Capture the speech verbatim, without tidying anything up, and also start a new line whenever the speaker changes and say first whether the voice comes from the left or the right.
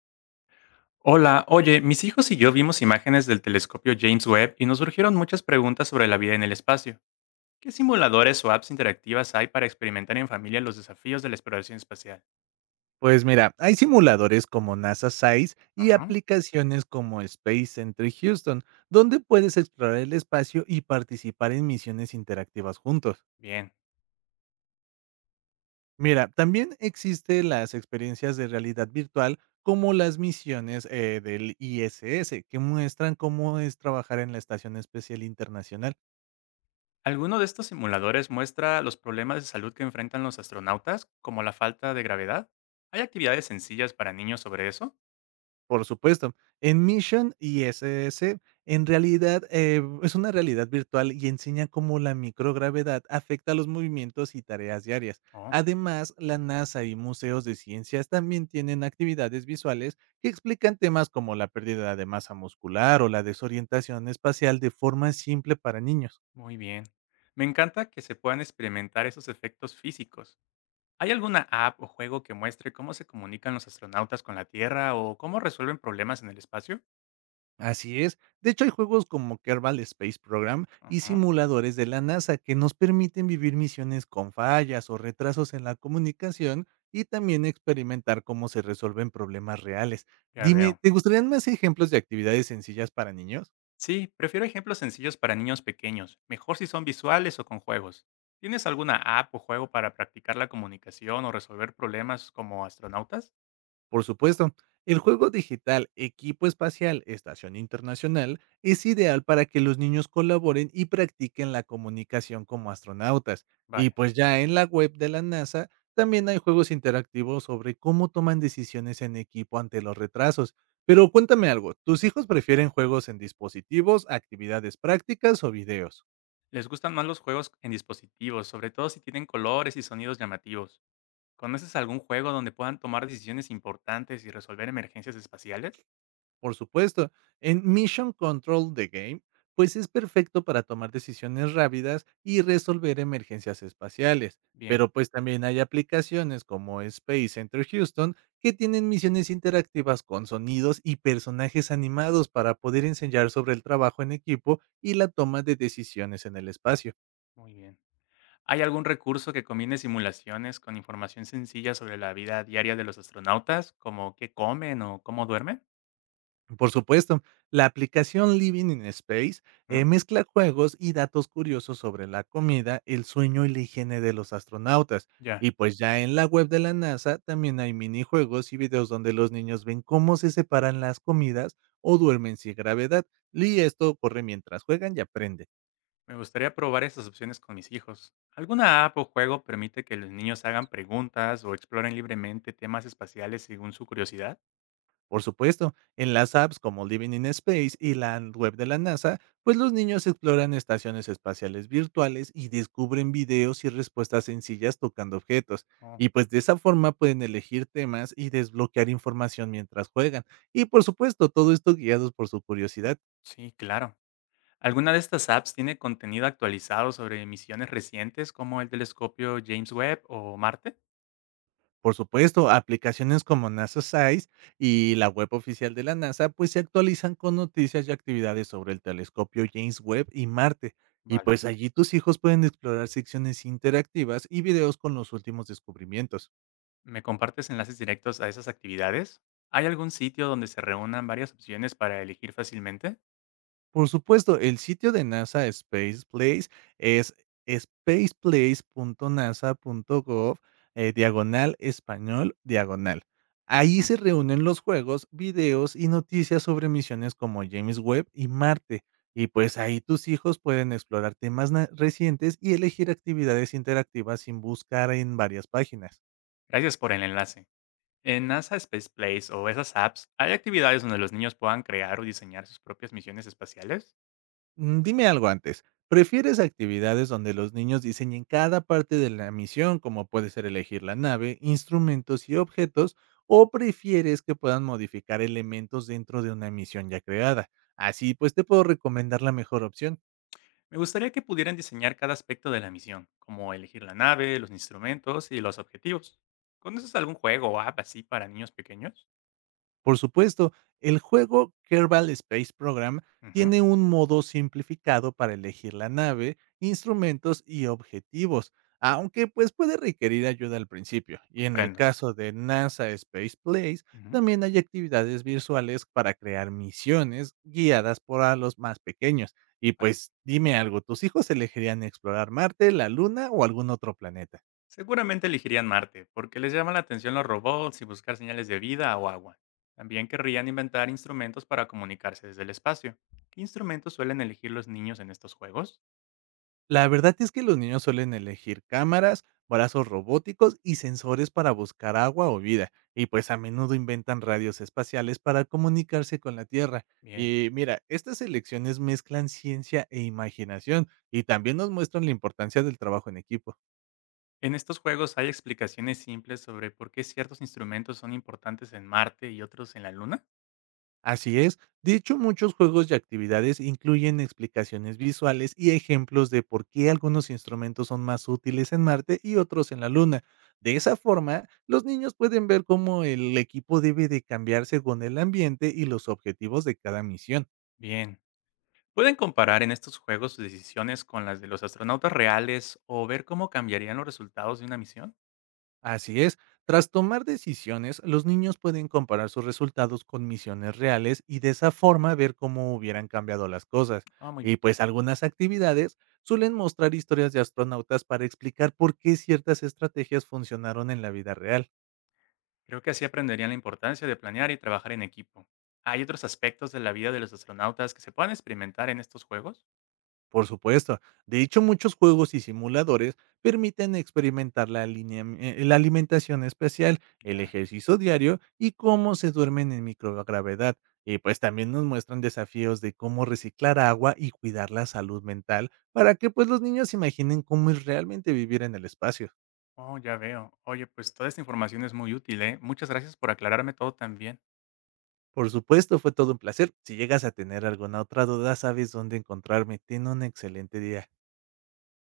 left: Hola, oye, mis hijos y yo vimos imágenes del telescopio James Webb y nos surgieron muchas preguntas sobre la vida en el espacio. ¿Qué simuladores o apps interactivas hay para experimentar en familia los desafíos de la exploración espacial?
right: Pues mira, hay simuladores como NASA Size y
left: Ajá.
right: aplicaciones como Space Center Houston, donde puedes explorar el espacio y participar en misiones interactivas juntos.
left: Bien.
right: Mira, también existen las experiencias de realidad virtual como las misiones eh, del I S S, que muestran cómo es trabajar en la Estación Especial Internacional.
left: ¿Alguno de estos simuladores muestra los problemas de salud que enfrentan los astronautas, como la falta de gravedad? ¿Hay actividades sencillas para niños sobre eso?
right: Por supuesto. En Mission y I S S, en realidad, eh, es una realidad virtual y enseña cómo la microgravedad afecta los movimientos y tareas diarias.
left: Oh,
right: Además, la NASA y museos de ciencias también tienen actividades visuales que explican temas como la pérdida de masa muscular o la desorientación espacial de forma simple para niños.
left: muy bien. Me encanta que se puedan experimentar esos efectos físicos. ¿Hay alguna app o juego que muestre cómo se comunican los astronautas con la Tierra o cómo resuelven problemas en el espacio?
right: Así es. De hecho, hay juegos como Kerbal Space Program y
left: Ajá,
right: simuladores de la NASA que nos permiten vivir misiones con fallas o retrasos en la comunicación y también experimentar cómo se resuelven problemas reales.
left: ya
right: Dime,
left: veo.
right: ¿te gustarían más ejemplos de actividades sencillas para niños?
left: Sí, prefiero ejemplos sencillos para niños pequeños, mejor si son visuales o con juegos. ¿Tienes alguna app o juego para practicar la comunicación o resolver problemas como astronautas?
right: Por supuesto, el juego digital Equipo Espacial Estación Internacional es ideal para que los niños colaboren y practiquen la comunicación como astronautas. Y
left: Vale.
right: pues ya en la web de la NASA también hay juegos interactivos sobre cómo toman decisiones en equipo ante los retrasos. Pero cuéntame algo, ¿tus hijos prefieren juegos en dispositivos, actividades prácticas o videos?
left: Les gustan más los juegos en dispositivos, sobre todo si tienen colores y sonidos llamativos. ¿Conoces algún juego donde puedan tomar decisiones importantes y resolver emergencias espaciales?
right: Por supuesto, en Mission Control the Game, pues es perfecto para tomar decisiones rápidas y resolver emergencias espaciales,
left: Bien,
right: pero pues también hay aplicaciones como Space Center Houston que tienen misiones interactivas con sonidos y personajes animados para poder enseñar sobre el trabajo en equipo y la toma de decisiones en el espacio.
left: muy bien. ¿Hay algún recurso que combine simulaciones con información sencilla sobre la vida diaria de los astronautas, como qué comen o cómo duermen?
right: Por supuesto, la aplicación Living in Space
left: ¿Mm?
right: eh, mezcla juegos y datos curiosos sobre la comida, el sueño y la higiene de los astronautas.
left: Ya,
right: Y pues ya en la web de la NASA también hay minijuegos y videos donde los niños ven cómo se separan las comidas o duermen sin gravedad. Y esto ocurre mientras juegan y aprenden.
left: me gustaría probar esas opciones con mis hijos. ¿Alguna app o juego permite que los niños hagan preguntas o exploren libremente temas espaciales según su curiosidad?
right: Por supuesto, en las apps como Living in Space y la web de la NASA, pues los niños exploran estaciones espaciales virtuales y descubren videos y respuestas sencillas tocando objetos.
left: Oh,
right: Y pues de esa forma pueden elegir temas y desbloquear información mientras juegan. Y por supuesto, todo esto guiados por su curiosidad.
left: sí, claro. ¿Alguna de estas apps tiene contenido actualizado sobre misiones recientes como el telescopio James Webb o Marte?
right: Por supuesto, aplicaciones como NASA Size y la web oficial de la NASA pues se actualizan con noticias y actividades sobre el telescopio James Webb y Marte. Y
left: Vale.
right: pues allí tus hijos pueden explorar secciones interactivas y videos con los últimos descubrimientos.
left: ¿Me compartes enlaces directos a esas actividades? ¿Hay algún sitio donde se reúnan varias opciones para elegir fácilmente?
right: Por supuesto, el sitio de NASA Space Place es spaceplace punto nasa punto gov, eh, diagonal español, diagonal. Ahí
left: Mm,
right: se reúnen los juegos, videos y noticias sobre misiones como James Webb y Marte. Y pues ahí tus hijos pueden explorar temas na- recientes y elegir actividades interactivas sin buscar en varias páginas.
left: gracias por el enlace. En N A S A space place o esas apps, ¿hay actividades donde los niños puedan crear o diseñar sus propias misiones espaciales?
right: Mm, dime algo antes. ¿Prefieres actividades donde los niños diseñen cada parte de la misión, como puede ser elegir la nave, instrumentos y objetos, o prefieres que puedan modificar elementos dentro de una misión ya creada? Así pues te puedo recomendar la mejor opción.
left: Me gustaría que pudieran diseñar cada aspecto de la misión, como elegir la nave, los instrumentos y los objetivos. ¿Conoces algún juego o app así para niños pequeños?
right: Por supuesto, el juego Kerbal Space Program
left: Ujú,
right: tiene un modo simplificado para elegir la nave, instrumentos y objetivos, aunque pues puede requerir ayuda al principio. Y en el
left: comprendo.
right: caso de NASA Space Place,
left: Ujú.
right: también hay actividades visuales para crear misiones guiadas por a los más pequeños. Y pues dime algo, ¿tus hijos elegirían explorar Marte, la Luna o algún otro planeta?
left: Seguramente elegirían Marte, porque les llama la atención los robots y buscar señales de vida o agua. También querrían inventar instrumentos para comunicarse desde el espacio. ¿Qué instrumentos suelen elegir los niños en estos juegos?
right: La verdad es que los niños suelen elegir cámaras, brazos robóticos y sensores para buscar agua o vida, y pues a menudo inventan radios espaciales para comunicarse con la Tierra.
left: Bien.
right: Y mira, estas elecciones mezclan ciencia e imaginación y también nos muestran la importancia del trabajo en equipo.
left: En estos juegos hay explicaciones simples sobre por qué ciertos instrumentos son importantes en Marte y otros en la Luna.
right: Así es. De hecho, muchos juegos y actividades incluyen explicaciones visuales y ejemplos de por qué algunos instrumentos son más útiles en Marte y otros en la Luna. De esa forma, los niños pueden ver cómo el equipo debe de cambiar según el ambiente y los objetivos de cada misión.
left: Bien. Pueden comparar en estos juegos sus decisiones con las de los astronautas reales o ver cómo cambiarían los resultados de una misión.
right: Así es, tras tomar decisiones, los niños pueden comparar sus resultados con misiones reales y de esa forma ver cómo hubieran cambiado las cosas.
left: Ah, muy bien.
right: Y pues algunas actividades suelen mostrar historias de astronautas para explicar por qué ciertas estrategias funcionaron en la vida real.
left: Creo que así aprenderían la importancia de planear y trabajar en equipo. ¿Hay otros aspectos de la vida de los astronautas que se puedan experimentar en estos juegos?
right: Por supuesto. De hecho, muchos juegos y simuladores permiten experimentar la, alineam- eh, la alimentación especial, el
left: Ya.
right: ejercicio diario y cómo se duermen en microgravedad. Y pues también nos muestran desafíos de cómo reciclar agua y cuidar la salud mental para que pues los niños imaginen cómo es realmente vivir en el espacio.
left: Oh, ya veo. Oye, pues toda esta información es muy útil, ¿eh? Muchas gracias por aclararme todo tan bien.
right: Por supuesto, fue todo un placer. Si llegas a tener alguna otra duda, sabes dónde encontrarme. Ten un excelente día.